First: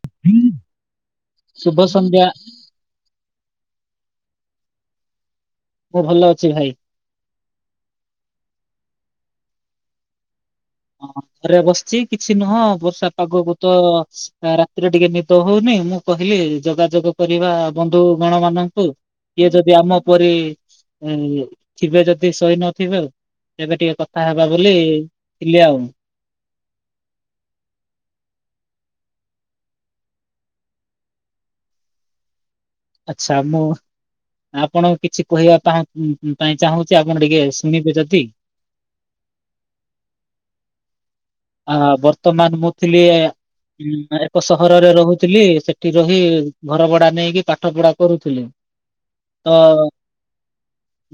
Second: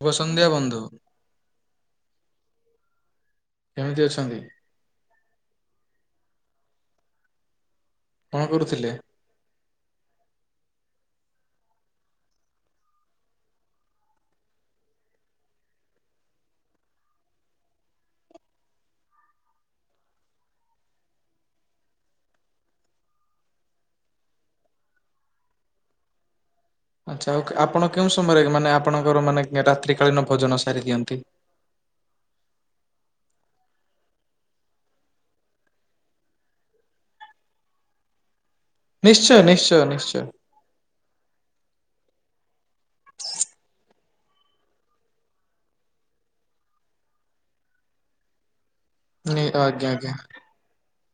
ଶୁଭ ସନ୍ଧ୍ୟା ବନ୍ଧୁ ଶୁଭ ସନ୍ଧ୍ୟା। କେମିତି ଅଛନ୍ତି? ମୁଁ ଭଲ ଅଛି ଭାଇ। କଣ କରୁଥିଲେ? ହଁ ଘରେ ବସିଚି କିଛି ନୁହଁ ବର୍ଷା ପାଗକୁ ତ ରାତିରେ ଟିକେ ନିଦ ହଉନି ମୁଁ କହିଲି ଯୋଗାଯୋଗ କରିବା ବନ୍ଧୁଗଣ ମାନଙ୍କୁ। କିଏ ଯଦି ଆମ ପରି ଉଁ ଥିବେ ଯଦି ଶୋଇ ନଥିବ ଆଉ ଏବେ ଟିକେ କଥା ହେବା ବୋଲି ଥିଲି ଆଉ। ଆଚ୍ଛା ଆଉ ଆପଣ କେଉଁ ସମୟରେ ମାନେ ଆପଣଙ୍କର ମାନେ ରାତ୍ରିକାଳୀନ ଭୋଜନ ସାରିଦିଅନ୍ତି? ଆଛା ମୁଁ ଆପଣକୁ କିଛି କହିବା ପାଇଁ ଉଁ ଉଁ ଚାହୁଁଚି ଆପଣ ଟିକେ ଶୁଣିବେ ଯଦି ନିଶ୍ଚୟ ନିଶ୍ଚୟ ନିଶ୍ଚୟ। ଆ ବର୍ତ୍ତମାନ ମୁଁ ଥିଲି ଏ ସହରରେ ରହୁଥିଲି ସେଠି ରହି ଘର ଭଡା ନେଇକି ପାଠ ପଢା କରୁଥିଲି। ନି ତ ଆଜ୍ଞା ଆଜ୍ଞା।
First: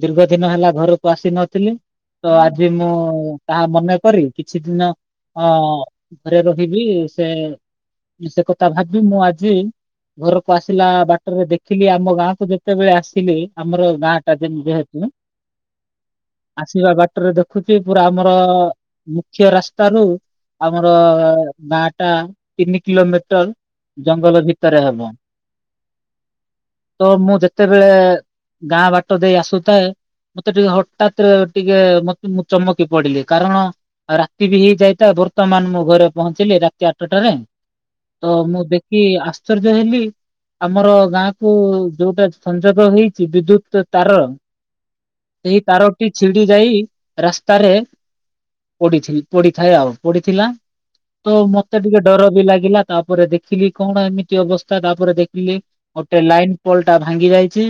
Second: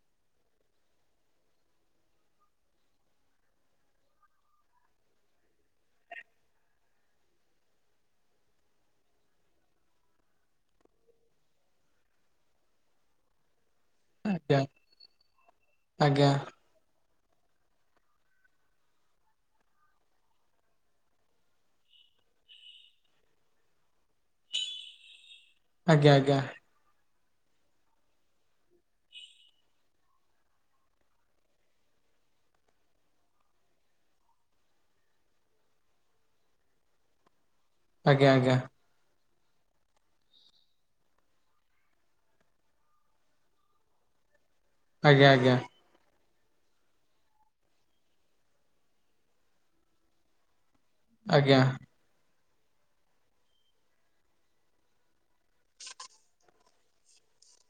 ଦୀର୍ଘ ଦିନ ହେଲା ଘରକୁ ଆସି ନଥିଲି। ତ ଆଜି ମୁଁ ତାହା ମନେକରି କିଛି ଦିନ ଅଁ ଘରେ ରହିବି ସେ ସେ କଥା ଭାବି ମୁଁ ଆଜି ଘରକୁ ଆସିଲା ବାଟରେ ଦେଖିଲି ଆମ ଗାଁକୁ ଯେତେବେଳେ ଆସିଲି ଆମର ଗାଁ ଟା ଯେମ୍ ଯେହେତୁ ଆଜ୍ଞା ଆସିବା ବାଟରେ ଦେଖୁଚି ପୁରା ଆମର ମୁଖ୍ୟ ରାସ୍ ଟାରୁ ଆମର ଗାଁ ଟା ତିନି କିଲୋମିଟର ଜଙ୍ଗଲ ଭିତରେ ହବ। ଆଜ୍ଞା ଆଜ୍ଞା। ତ ମୁଁ ଯେତେବେଳେ ଗାଁ ବାଟ ଦେଇ ଆସୁଥାଏ ମତେ ଟିକେ ହଠାତ ଟିକେ ମ ମୁଁ ଚମକି ପଡିଲି କାରଣ ରା ତି ବି ହେଇଯାଇଥା ବର୍ତ୍ତମାନ ମୋ ଘରେ ପହଞ୍ଚିଲି ରାତି ଆଠଟାରେ ତ ଆଜ୍ଞା ମୁ ଦେ କି ଆଶ୍ଚର୍ଯ୍ୟ ହେଲି। ଆମର ଗାଁ କୁ ଯୋଉଟା ସଂଯୋଗ ହେଇଚି ବିଦ୍ୟୁତ ତାର। ଆଜ୍ଞା ଆଜ୍ଞା ସେହି ତାରଟି ଛିଣ୍ଡି ଯାଇ ରାସ୍ତାରେ ପଡ଼ିଛି। ପଡିଥାଏ ଆଉ ପଡିଥିଲା ତ ଆଜ୍ଞା ଆଜ୍ଞା ଆଜ୍ଞା ମତେ ଟିକେ ଡର ବି ଲାଗିଲା। ତାପରେ ଦେଖିଲି କଣ ଏମିତି ଅବସ୍ଥା ତାପରେ ଦେଖିଲି ଗୋଟେ ଲାଇନ ପଲଟା ଭାଙ୍ଗି ଯାଇଚି।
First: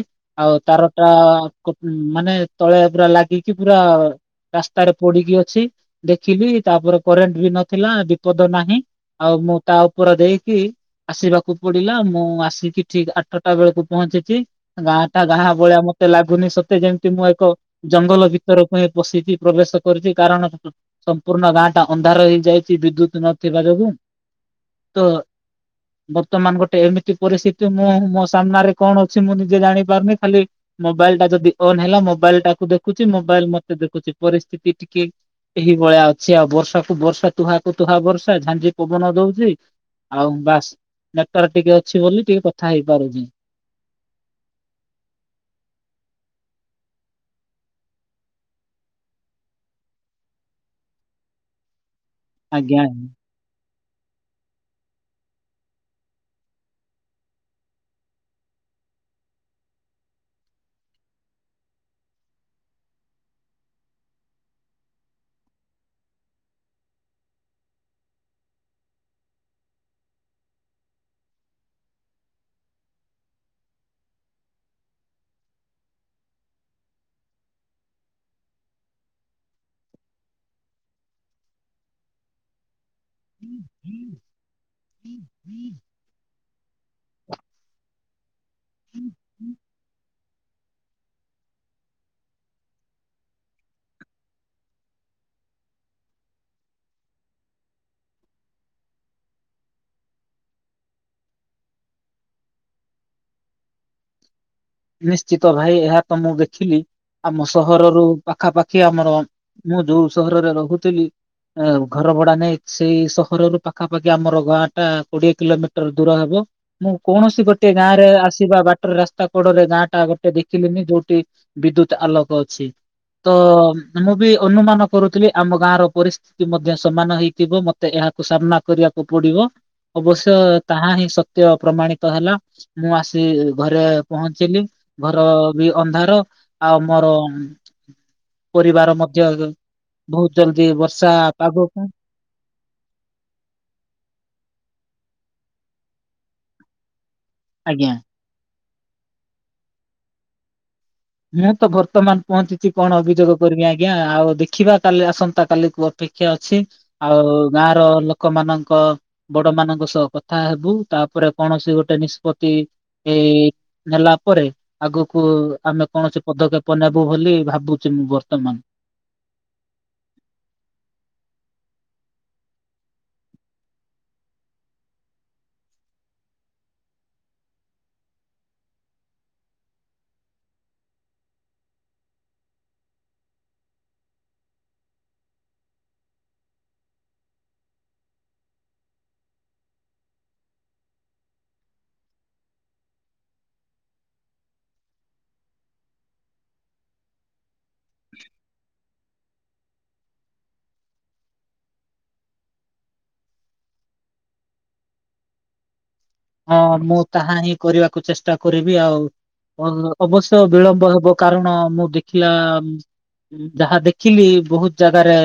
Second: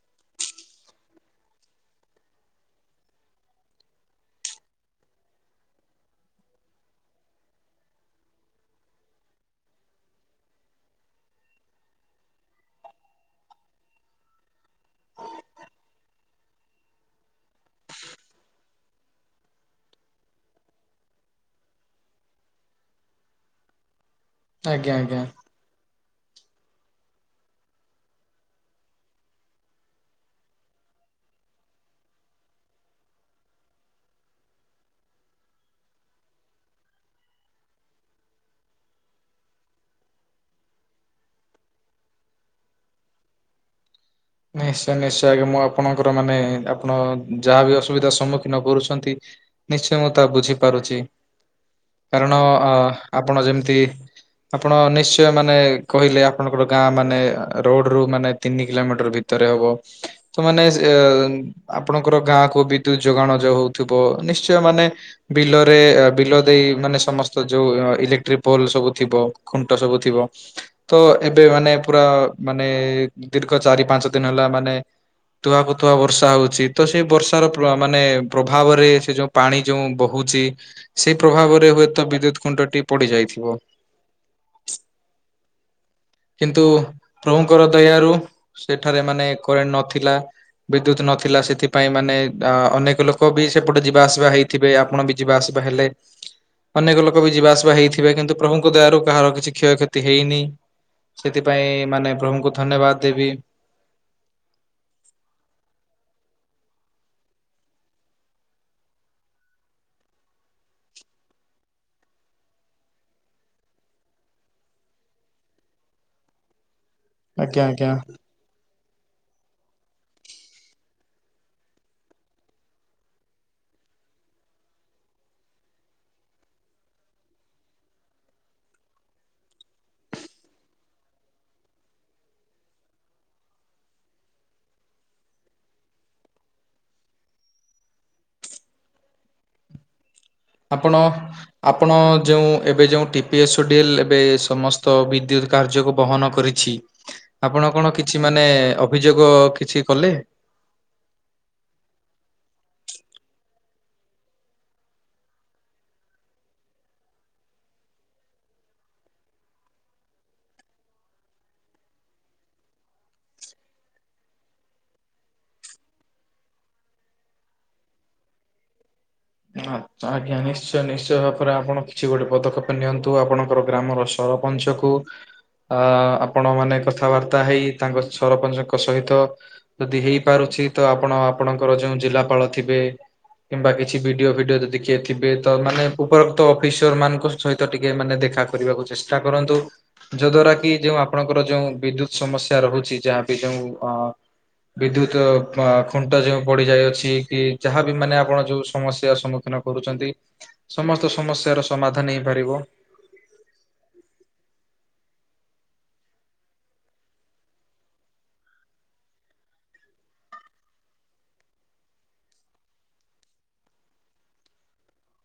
ଆଉ ତାର ଟା କପ୍ ମାନେ ତଳେ ପୁରା ଲାଗିକି ପୁରା ରାସ୍ତାରେ ପଡିକି ଅଛି। ଦେଖିଲି ତାପରେ କରେଣ୍ଟ ବି ନଥିଲା ବିପଦ ନାହିଁ ଆଉ ମୁଁ ତା ଉପର ଦେଇକି ଆସିବାକୁ ପଡିଲା ମୁଁ ଆସିକି ଠିକ ଆଠଟା ବେଳକୁ ପହଞ୍ଚିଚି। ଗାଁ ଟା ଗାଁ ଭଳିଆ ମତେ ଲାଗୁନି ସତେ ଯେମିତି ମୁଁ ଏକ ଜଙ୍ଗଲ ଭିତରକୁ ହିଁ ପଶିଛି ପ୍ରବେଶ କରୁଛି କାରଣ ସମ୍ପୂର୍ଣ୍ଣ ଗାଁ ଟା ଅନ୍ଧାର ହେଇଯାଇଛି ବିଦ୍ୟୁତ ନଥିବା ଯୋଗୁ। ଆଜ୍ଞା ତ ଆଜ୍ଞା। ବର୍ତ୍ତମାନ ଗୋଟେ ଏମିତି ପରିସ୍ଥିତି ମୁଁ ମୋ ସାମ୍ନାରେ କଣ ଅଛି ମୁଁ ନିଜେ ଜାଣି ପାରୁନି ଖାଲି ମୋବାଇଲ ଟା ଯଦି ଅନ୍ ହେଲା ମୋବାଇଲଟାକୁ ଦେଖୁଛି ମୋବାଇଲ ମତେ ଦେଖୁଛି ପରିସ୍ଥିତି ଟିକେ ଏଇଭଳିଆ ଅଛି ଆଉ ବର୍ଷାକୁ ବର୍ଷା ତୁହାକୁ ତୁହା ବର୍ଷା ଝାଞଜି ପବନ ଦଉଛି। ଆଉ ବାସ୍ ନେଟୱାର୍କ ଟିକେ ଅଛି ବୋଲି ଟିକେ କଥା ହେଇପାରୁଛି। ନିଶ୍ଚୟ ନିଶ୍ଚୟ ଆଜ୍ଞା ମୁଁ ଆପଣଙ୍କର ମାନେ ଆପଣ ଯାହାବି ଅସୁବିଧା ସମ୍ମୁଖୀନ କରୁଛନ୍ତି ନିଶ୍ଚୟ ମୁଁ ତା ବୁଝିପାରୁଛି କାରଣ ଅ ଆଜ୍ଞା। ଆପଣ ଯେମିତି ଆପଣ ନିଶ୍ଚୟ ମାନେ କହିଲେ ଆପଣଙ୍କର ଗାଁ ମାନେ ରୋଡରୁ ମାନେ ତିନି କିଲୋମିଟର ଭିତ ଭିତରେ ହବ ତ ମାନେ ସେ ଆପଣଙ୍କର ଗାଁକୁ ବିଦ୍ୟୁତ ଯୋଗାଣ ଯଉ ହଉଥିବ ନିଶ୍ଚୟ ମାନେ ବିଲରେ ବିଲ ଦେଇ ମାନେ ସମସ୍ତ ଯୋଉ ଇଲେକ୍ଟ୍ରିକ ପୋଲ ସବୁ ଥିବ ଖୁଣ୍ଟ ସବୁ ଥିବ। ତ ଏବେ ମାନେ ପୁରା ମାନେ ଦୀର୍ଘ ଚାରି ପାଞ୍ଚ ଦିନ ହେଲା ମାନେ ତୁଆକୁୁତୁଆ ବର୍ଷା ହଉଛି ତ ସେଇ ବର୍ଷାର ପ୍ର ମାନେ ପ୍ରଭାବରେ ସେ ଯୋଉ ପାଣି ଯୋଉ ବହୁଛି ସେଇ ପ୍ରଭାବରେ ହୁଏତ ବିଦ୍ୟୁତ ଖୁଣ୍ଟଟି ପଡିଯାଇ [inaudible] କିନ୍ତୁ ପ୍ରଭୁଙ୍କର ଦୟାରୁ ସେଠାରେ ମାନେ କରେଣ୍ଟ ନଥିଲା। ବିଦ୍ୟୁତ ନଥିଲା ସେଥିପାଇଁ ମାନେ ଅ ଅନେକ ଲୋକ ବି ସେପଟେ ଯିବା ଆସିବା ହେଇ ଥିବେ ଆପଣ ବି ଯିବା ଆସିବା ହେଲେ ଅନେକ ଲୋକ ବି ଯିବାଆସିବା ହେଇଥିବେ କିନ୍ତୁ ପ୍ରଭୁଙ୍କ ଦୟାରୁ କାହାର କିଛି କ୍ଷୟକ୍ଷତି ହେଇନି। ସେଥିପାଇଁ ମାନେ ପ୍ରଭୁଙ୍କୁ ଧନ୍ୟବାଦ ଦେବି। ନିଶ୍ଚିତ ଭାଇ ଏହା ତ ମୁଁ ଦେଖିନି। ଆମ ସହରରୁ ପାଖାପାଖି ଆମର ମୁଁ ଯୋଉ ସହରରେ ରହୁଥିଲି। ଆ ଘର ଭଡା ନେଇଚି ସହରରୁ ପାଖାପାଖି ଆମର ଗାଁ ଟା କୋଡିଏ କିଲୋମିଟର ଦୂର ହବ। ମୁଁ କୌଣସି ଆଜ୍ଞା ଗୋଟେ ଆଜ୍ଞା ଗାଁରେ ଆସିବା ବାଟରେ ରାସ୍ତା ଗୋଡ଼ରେ ଗାଁଟା ଗୋଟେ ଦେଖିଲେନି ଯୋଉଠି ବିଦ୍ୟୁତ ଆଲୋକ ଅଛି। ତ ମୁଁ ବି ଅନୁମାନ କରୁଥିଲି ଆମ ଗାଁର ପରିସ୍ଥିତି ଟି ମଧ୍ୟ ସମାନ ହେଇଥିବ ମତେ ଏହାକୁ ସାମ୍ନା କରିବାକୁ ପଡିବ। ଅବଶ୍ୟ ତାହା ହିଁ ସତ୍ୟ ପ୍ରମାଣିତ ହେଲା ମୁଁ ଆସି ଘରେ ପହଞ୍ଚିଲି ଘର ବି ଅନ୍ଧାର ଆଉ ମୋର ପରିବାର ମଧ୍ୟ ବହୁତ ଜଲଦି ଆପଣ ବର୍ଷା ପାଗକୁ ଆପଣ ଯେଉଁ ଏବେ ଯେଉଟି ଡ଼ିଲ ଏବେ ସମସ୍ତ ବିଦ୍ୟୁତ କାର୍ଯ୍ୟକୁ ବହନ କରିଛି ଆପଣ ଆଜ୍ଞା କଣ କିଛି କି ମାନେ ଅଭିଯୋଗ କିଛି କଲେ? ମୁଁ ତ ବର୍ତ୍ତମାନ ପହଞ୍ଚିଛି କଣ ଅଭିଯୋଗ କରିବି ଆଜ୍ଞା ଆଉ ଦେଖିବା କାଲି ଆସନ୍ତା କାଲିକୁ ଅପେକ୍ଷା ଅଛି ଆଉ ଗାଁର ଲୋକମାନଙ୍କ ବଡ ମାନଙ୍କ ସହ କଥା ହେବୁ ତାପରେ କୌଣସି ଗୋଟେ ନିଷ୍ପତ୍ତି ଏଇ ନେଲା ପରେ ଆଗକୁ ଆମେ କୌଣସି ପଦକ୍ଷେପ ନେବୁ ବୋଲି ଭାବୁଛି ମୁଁ ବର୍ତ୍ତମାନ। ଆ ଆଜ୍ଞା ନିଶ୍ଚୟ ନିଶ୍ଚୟ ଭାବରେ ଆପଣ କିଛି ଗୋଟେ ପଦକ୍ଷେପ ନିଅନ୍ତୁ ଆପଣଙ୍କର ଗ୍ରାମର ଅପଞ୍ଚ କୁ ଅ ଆପଣ ମାନେ କଥାବାର୍ତ୍ତା ହେଇ ତାଙ୍କ ସରପଞ୍ଚଙ୍କ ସହିତ ଯଦି ହେଇପାରୁଛି ତ ଆପଣ ଆପଣଙ୍କର ଯୋଉ ଜିଲ୍ଲାପାଳ ଥିବେ କିମ୍ବା କିଛି ଭିଡିଓ ଫିଡିଓ ଯଦି କିଏ ଥିବେ ତ ମାନେ ଉପରୋକ୍ତ ଅଫିସର ମାନଙ୍କ ସହିତ ଟିକେ ମାନେ ଦେଖା କରିବାକୁ ଚେଷ୍ଟା ଚେଷ୍ଟା କରନ୍ତୁ। ଯୋ ଦ୍ଵାରା କି ଯୋଉ ଆପଣଙ୍କର ଯୋଉ ବିଦ୍ୟୁତ ସମସ୍ୟା ରହୁଛି ଯାହାବି ଯୋଉ ଅ ବିଦ୍ୟୁତ ଖୁଣ୍ଟ ଯେଉଁ ପଡିଯାଇଅଛି କି ଯାହା ବି ମାନେ ଆପଣ ଯଉ ସମସ୍ୟାର ସମ୍ମୁଖୀନ କରୁଛନ୍ତି ସମସ୍ତ ସମସ୍ୟାର ସମାଧାନ ହେଇପାରିବ। ହଁ ମୁଁ ତାହା ହିଁ କରିବାକୁ ଚେଷ୍ଟା କରିବି ଆଉ। ଅବଶ୍ୟ ବିଳମ୍ବ ହେବ କାରଣ ମୁଁ ଦେଖିଲା ଯାହା ଦେଖିଲି ବହୁତ ଜାଗାରେ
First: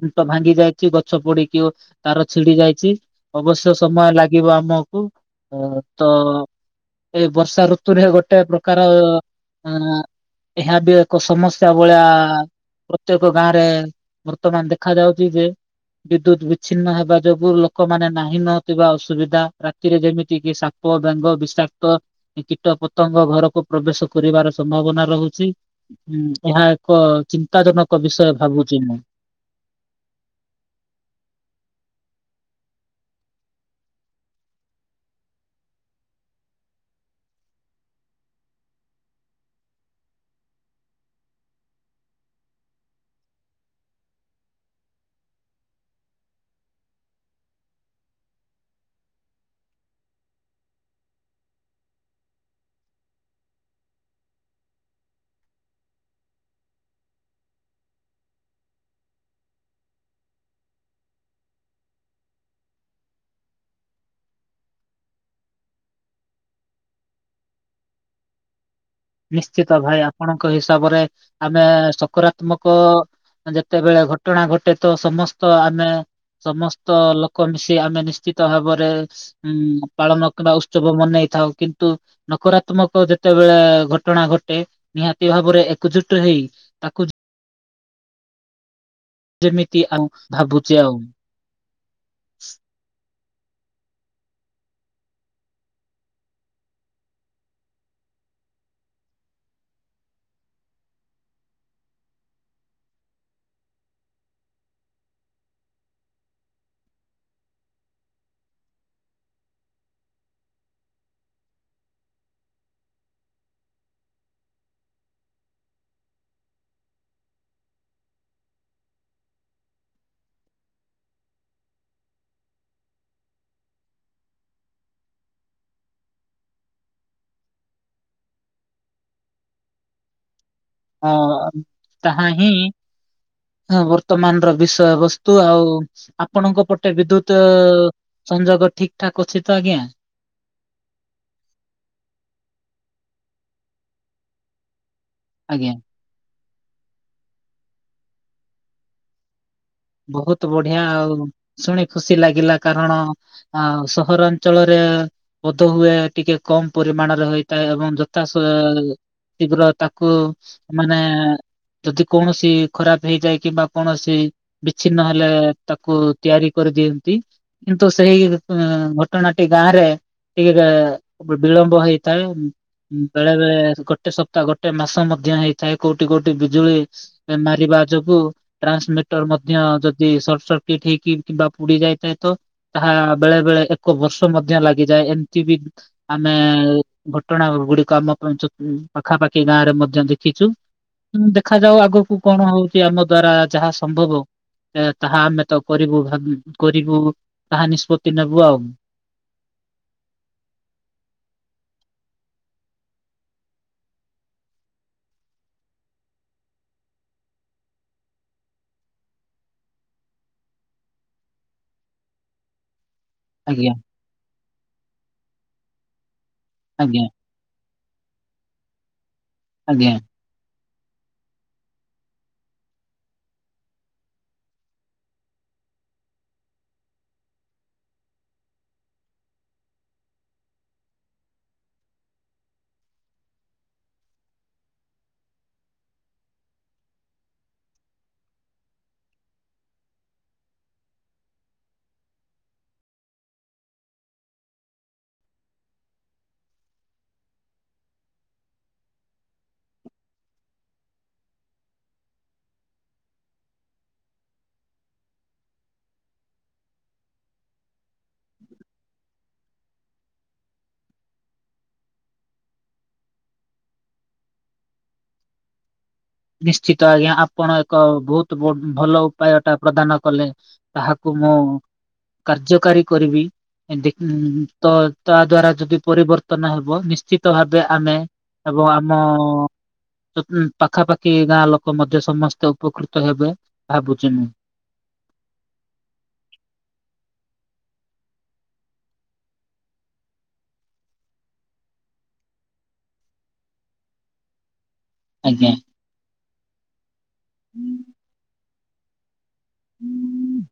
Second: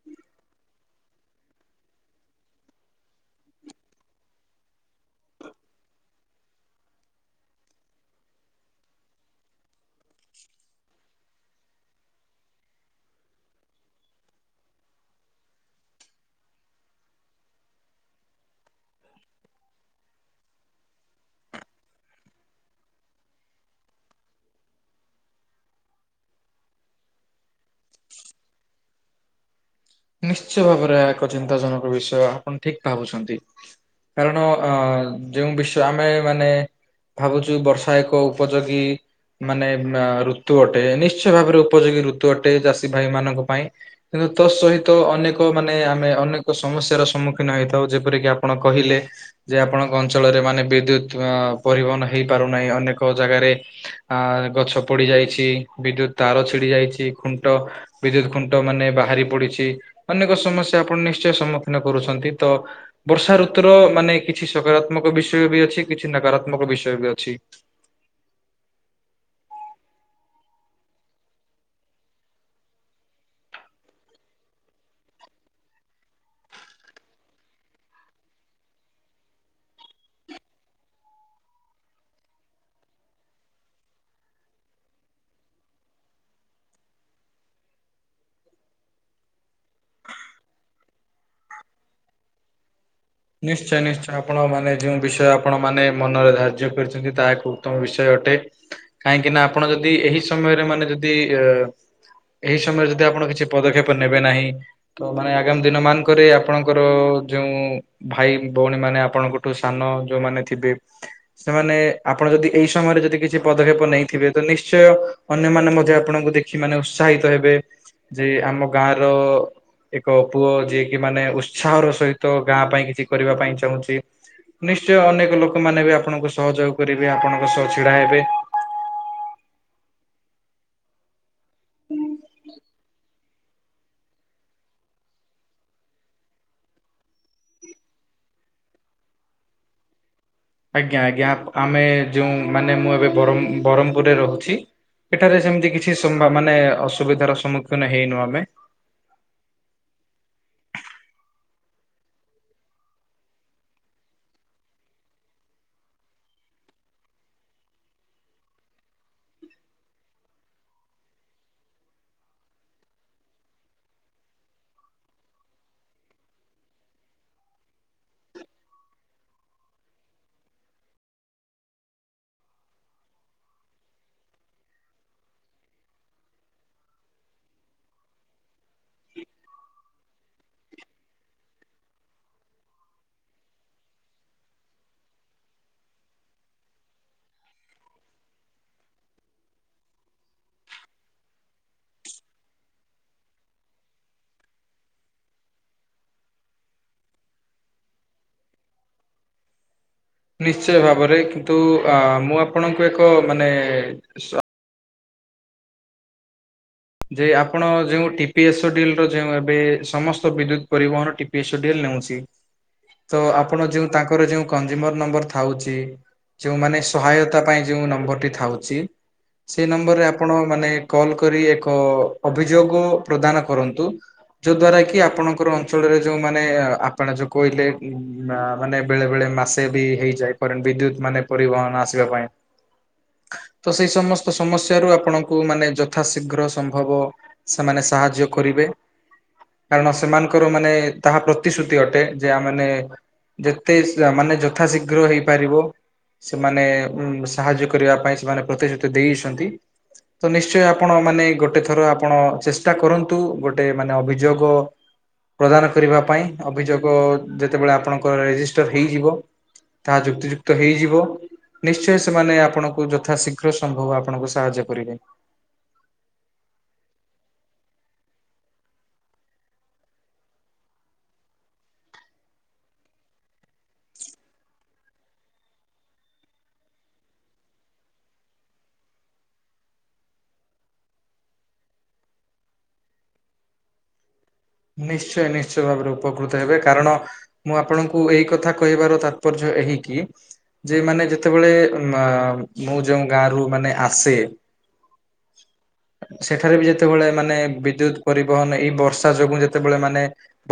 ଖୁଣ୍ଟ ଭାଙ୍ଗି ଯାଇଛି ଗଛ ପୋଡିକି ତାର ଛିଡି ଯାଇଛି। ଅବଶ୍ୟ ସମୟ ଲାଗିବ ଆମକୁ ତ ଏଇ ବର୍ଷା ଋତୁରେ ଗୋଟେ ପ୍ରକାର ଅ ଏହା ବି ଏକ ସମସ୍ୟା ଭଳିଆ ପ୍ରତ୍ୟେକ ଗାଁ ରେ ବର୍ତ୍ତମାନ ଦେଖା ଯାଉଚି ଯେ ବିଦ୍ୟୁତ ବିଛିନ୍ନ ହେବା ଯୋଗୁ ଲୋକମାନେ ନାହିଁ ନଥିବା ଅସୁବିଧା ରାତିରେ ଯେମିତି କି ସାପ ବେଙ୍ଗ ବିଷାକ୍ତ କୀଟ ପତଙ୍ଗ ଘରକୁ ପ୍ରବେଶ କରିବାର ସମ୍ଭାବନା ରହୁଛି। ଏହା ଏକ ଚିନ୍ତାଜନକ ବିଷୟ ଭାବୁଛି ମୁଁ। ନିଶ୍ଚୟ ଭାବରେ ଏହା ଏକ ଚିନ୍ତାଜନକ ବିଷୟ ଆପଣ ଠିକ ଭାବୁଛନ୍ତି। କାରଣ ଯେଉଁ ବିଶ୍ଵ ଆମେ ମାନେ ଭାବୁଛୁ ବର୍ଷା ଏକ ଉପଯୋଗୀ। ମାନେ ଋତୁ ଅଟେ ନିଶ୍ଚୟ ଭାବରେ ଉପଯୋଗୀ ଋତୁ ଅଟେ ଚାଷୀ ଭାଇ ମାନଙ୍କ ପାଇଁ। କିନ୍ତୁ ତୋ ସହିତ ତ ଅନେକ ମାନେ ଆମେ ଅନେକ ସମସ୍ୟାର ସମ୍ମୁଖୀନ ହେଇଥାଉ ଯେପରିକି ଆପଣ କହିଲେ। ଯେ ଆପଣଙ୍କ ଅଞ୍ଚଳରେ ମାନେ ବିଦ୍ୟୁତ ଅ ପରିବହନ ହେଇପାରୁନାହିଁ ଅନେକ ଜାଗାରେ। ଆ ଗଛ ପଡି ଯାଇଛି ବିଦ୍ୟୁତ ତାର ଛିଡି ଯାଇଛି ଖୁଣ୍ଟ ବିଦ୍ୟୁତ ଖୁଣ୍ଟ ମାନେ ବାହାରି ପଡିଛି ଅନେକ ସମସ୍ୟା ଆପଣ ନିଶ୍ଚୟ ସମ୍ମୁଖୀନ କରୁଛନ୍ତି ତ। ବର୍ଷା ଋତୁର ମାନେ କିଛି ସକାରାତ୍ମକ ବିଷୟ ବି ଅଛି କିଛି ନକାରାତ୍ମକ ବିଷୟ ବି ଅଛି। ନିଶ୍ଚିତ ଭାଇ ଆପଣଙ୍କ ହିସାବରେ ଆମେ ସକାରାତ୍ମକ। ଯେତେବେଳେ ଘଟଣା ଘଟେ ତ ସମସ୍ତ ଆମେ ସମସ୍ତ ଲୋକ ମିଶି ଆମେ ନିଶ୍ଚିତ ଭାବରେ। ଉଁ ପାଳନ କିମ୍ବା ଉତ୍ସବ ମନେଇଥାଉ କିନ୍ତୁ ନକରାତ୍ମକ ଯେତେବେଳେ ଘଟ ଘଟଣା ଘଟେ ନିହାତି ଭାବରେ ଏକଜୁଟ ହେଇ ତାକୁ। ଯେମିତି ଆଉ ଭାବୁଛି ଆଉ। ନିଶ୍ଚୟ ନିଶ୍ଚୟ ଆପଣ ମାନେ ଯେଉଁ ବିଷୟ ଆପଣ ମାନେ ମନରେ ଧାର୍ଯ୍ୟ କରିଛନ୍ତି ତାହା ଏକ ଉତ୍ତମ ବିଷୟ ଅଟେ। କାହିଁକି ନା ଆପଣ ଯଦି ଏହି ସମୟରେ ମାନେ ଯଦି ଅ ଏହି ସମୟରେ ଯଦି ଆପଣ କିଛି ପଦକ୍ଷେପ ନେବେ ନାହିଁ। ତ ମାନେ ଆଗାମୀ ଦିନ ମାନଙ୍କରେ ଆପଣଙ୍କର ଯୋଉ ଭାଇ ଭଉଣୀ ମାନେ ଆପଣଙ୍କଠୁ ସାନ ଯୋଉମାନେ ଥିବେ। ସେମାନେ ଆପଣ ଯଦି ଏଇ ସମୟରେ ଯଦି କିଛି ପଦକ୍ଷେପ ନେଇଥିବେ ତ ନିଶ୍ଚୟ। ଅନ୍ୟମାନେ ମଧ୍ୟ ଆପଣଙ୍କୁ ଦେଖି ମାନେ ଉତ୍ସାହିତ ହେବେ। ଯେ ଆମ ଗାଁ ର ଏକ ପୁଅ ଯିଏକି ମାନେ ଉତ୍ସାହର ସହିତ ଗାଁ ପାଇଁ କିଛି କରିବା ପାଇଁ ଚାହୁଁଛି। ନିଶ୍ଚୟ ଅନେକ ଲୋକମାନେ ବି ଆପଣଙ୍କୁ ସହଯୋଗ କରିବେ ଆପଣଙ୍କ ସହ ଛିଡା ହେବେ। ହଁ ତାହା ହିଁ ହଁ ବର୍ତ୍ତମାନର ବିଷୟ ବସ୍ତୁ ଆଉ ଆପଣଙ୍କ ପଟେ ବିଦ୍ୟୁତ। ସଂଯୋଗ ଠିକ ଠାକ୍ ଅଛି ତ ଆଜ୍ଞା। ଆଜ୍ଞା ଆଜ୍ଞା ଆମେ ଯେଉଁ ମାନେ ମୁଁ ଏବେ ବର ବରମ୍ପୁରରେ ରହୁଛି। ଏଠାରେ ସେମିତି ଆଜ୍ଞା। କିଛି ସ ମାନେ ଅସୁବିଧାର ସମ୍ମୁଖୀନ ହେଇନୁ ଆମେ। ବହୁତ ବଢିଆ ଆଉ ଶୁଣି ଖୁସି ଲାଗିଲା କାରଣ। ଆଉ ସହରାଞ୍ଚଳରେ। ପଦ ହୁଏ ଟିକେ କମ ପରିମାଣରେ ହୋଇଥାଏ ଏବଂ ଯଥା ସ। ଶୀଘ୍ର ତାକୁ ମାନେ। ଯଦି କୌଣସି ଖରାପ ହେଇଯାଏ କିମ୍ବା କୌଣସି। ବିଚ୍ଛିନ୍ନ ହେଲେ ତାକୁ ତିଆରି କରିଦିଅନ୍ତି। କିନ୍ତୁ ସେଇ ଘଟଣାଟି ଗାଁ ରେ ଟିକେ ଯାହା ବିଳମ୍ୱ ହେଇଥାଏ। ବେଳେ ବେଳେ ଗୋଟେ ସପ୍ତାହ ଗୋଟେ ମାସ ମଧ୍ୟ ହେଇଥାଏ କୋଉଠି କୋଉଠି ବିଜୁଳି। ମାରିବା ଯୋଗୁ ଟ୍ରାନ୍ସମିଟ ମଧ୍ୟ ଯଦି ସଟ ସର୍କିଟ ହେଇକି କିମ୍ବା ପୁଡି ଯାଇଥାଏ ତ। ତାହା ବେଳେ ବେଳେ ଏକ ବର୍ଷ ମଧ୍ୟ ଲାଗିଯାଏ ଏମିତି ବି ଆମେ ଘଟଣା ଗୁଡିକ ଆମ ପଞ୍ଚ ପାଖାପାଖି ଗାଁରେ ମଧ୍ୟ ଦେଖିଛୁ। ହଁ ଦେଖାଯାଉ ଆଗକୁ କଣ ହଉଛି ଆମ ଦ୍ଵାରା ଯାହା ସମ୍ଭବ। ତାହା ଆମେ ତ କରିବୁ ଭାବ କରିବୁ ତାହା ନିଷ୍ପତ୍ତି ନେବୁ ଆଉ। ନିଶ୍ଚୟ ଭାବରେ କିନ୍ତୁ ଅ ମୁଁ ଆପଣଙ୍କୁ ଏକ ମାନେ ସ ଯେ ଆପଣ ଯୋଉ ଟିପି ଏସ୍ ଡ ର ଯଉଁ ଏବେ ସମସ୍ତ ବିଦ୍ୟୁତ ପରିବହନ। [unintelligible] ତ ଆପଣ ଆଜ୍ଞା ଯୋଉ ତାଙ୍କର ଯୋଉ କନଜୁମର ନମ୍ବର ଥାଉଛି ଯୋଉମାନେ ଆଜ୍ଞା ସହାୟତ ପାଇଁ ଯେଉଁ ନମ୍ବର ଟି ଥାଉଛି ସେ ଆଜ୍ଞା ନମ୍ବର୍ ରେ ଆପଣ ମାନେ କଲ୍ କରି ଏକ ଏକ ଅଭିଯୋଗ ପ୍ରଦାନ କରନ୍ତୁ। ଯୋଉ ଦ୍ଵାରା କି ଆପଣଙ୍କର ଅଞ୍ଚଳରେ ଯୋଉମାନେ ଆପଣ ଯୋଉ କହିଲେ ଉ ମାନେ ବେଳେ ବେଳେ ମାସେ ବି ହେଇଯାଏ କରେଣ୍ଟ ବିଦ୍ୟୁତ ମାନେ ପରିବହନ ଆସିବା ପାଇଁ। ତ ସେଇ ସମସ୍ତ ସମସ୍ୟାରୁ ଆପଣଙ୍କୁ ମାନେ ଯଥାଶୀଘ୍ର ସମ୍ଭବ ସେମାନେ ସାହାଯ୍ୟ କରିବେ। କାରଣ ସେମାନଙ୍କର ମାନେ ତାହା ପ୍ରତିଶ୍ରୁତି ଅଟେ ଯା ମାନେ ଯେତେ ସ ମାନେ ଯଥାଶୀଘ୍ର ହେଇପାରିବ। ସେମାନେ ଉ ସାହାଯ୍ୟ କରିବା ପାଇଁ ସେମାନେ ପ୍ରତିଶ୍ରୁତି ଦେଇଛନ୍ତି। ତ ନିଶ୍ଚୟ ଆପଣ ମାନେ ଗୋଟେ ଏ ଥର ଆପଣ ଚେଷ୍ଟା କରନ୍ତୁ ଗୋଟେ ମାନେ ଅଭିଯୋଗ ପ୍ରଦାନ କରିବା ପାଇଁ ଅଭିଯୋଗ ଯେତେବେଳେ ଆପଣଙ୍କର ରେଜିଷ୍ଟର୍ ହେଇଯିବ। ତାହା ଯୁକ୍ତିଯୁକ୍ତ ହେଇଯିବ। ନିଶ୍ଚୟ ସେମାନେ ଆପଣଙ୍କୁ ଯଥା ଶୀଘ୍ର ସମ୍ଭବ ଆପଣଙ୍କୁ ସାହାଯ୍ୟ କରିବେ। ନିଶ୍ଚିତ ଆଜ୍ଞା ଆପଣ ଏକ ବହୁତ ଭଲ ଉପାୟ ଟା ପ୍ରଦାନ କଲେ। ତାହାକୁ ମୁଁ କାର୍ଯ୍ୟକାରୀ କରିବି ଏମିତି ତ ତା ଦ୍ଵାରା ଯଦି ପରିବର୍ତ୍ତନ ହେବ ନିଶ୍ଚିତ ଭାବେ ଆମେ ଏବଂ ଆମ ସପ୍ ପାଖାପାଖି କି ଗାଁ ଲୋକ ମଧ୍ୟ ସମସ୍ତେ ଉପକୃତ ହେବେ ଭାବୁଛି ମୁଁ। ନିଶ୍ଚୟ ନିଶ୍ଚୟ ଭାବରେ ଉପକୃତ ହେବେ କାରଣ ମୁଁ ଆପଣଙ୍କୁ ଏଇ କଥା କହିବାର ତାତ୍ପର୍ଯ୍ୟ ଏହିକି ଯେ ମାନେ ଯେତେବେଳେ ମା ମୁଁ ଯୋଉ ଗାଁରୁ ମାନେ ଆସେ ଆଜ୍ଞା। ସେଠାରେବି ଯେତେବେଳେ ମାନେ ବିଦ୍ୟୁତ ପରିବହନ ଏଇ ବର୍ଷା ଯୋଗୁ ଯେ ଯେତେବେଳେ ମାନେ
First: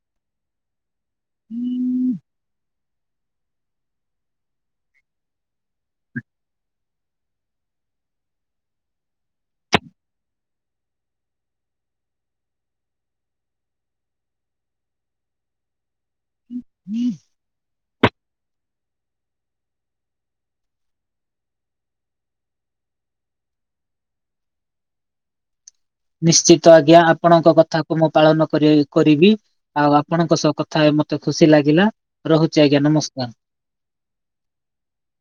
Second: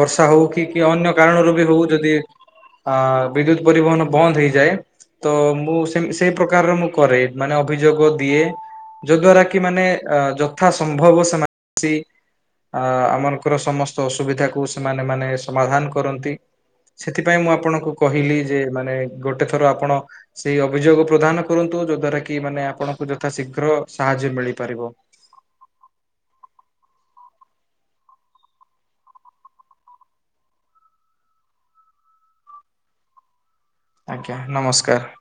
ବର୍ଷା ହଉକି କିଅନ୍ୟ କାରଣରୁ ବି ହଉ ଯଦି ଅ ବିଦ୍ୟୁତ୍ ପରିବହନ ବନ୍ଦ ହେଇଯାଏ ତ ମୁଁ ସେମି ସେଇ ପ୍ରକାରରେ ମୁଁ କରେ ମାନେ ଅଭିଯୋଗ ଦିଏ। ଯୋଉ ଦ୍ଵାରାକି ମାନେ ଅ ଯଥା ସମ୍ଭବ ସେମାନେ ଆସି ଅ ଆମାନଙ୍କର ସମସ୍ ଅସୁବିଧାକୁ ସେମାନେ ମାନ ସମାଧାନ କରନ୍ତି ସେଥିପାଇଁ ମୁଁ ଆପଣଙ୍କୁ କହିଲିଯେ ମାନେ ଗୋଟେ ଥର ଆପଣ ସେଇ ଅଭିଯୋଗ ପ୍ରଦାନ କରନ୍ତୁ ଯୋଉ ଦ୍ଵାରାକି ମାନେ ଆପଣଙ୍କୁ ଯଥାଶୀଘ୍ର ସାହାଯ୍ୟ ମିଳିପାରିବ। ନିଶ୍ଚିତ ଆଜ୍ଞା ଆପଣଙ୍କ କଥାକୁ ମୁଁ ପାଳନ କରି କରିବି। ଆଉ ଆପଣଙ୍କ ସହ କଥାହେଇ ମତେ ଖୁସି ଲାଗିଲା ରହୁଚି ଆଜ୍ଞା ନମସ୍କାର। ଆଜ୍ଞା ନମସ୍କାର।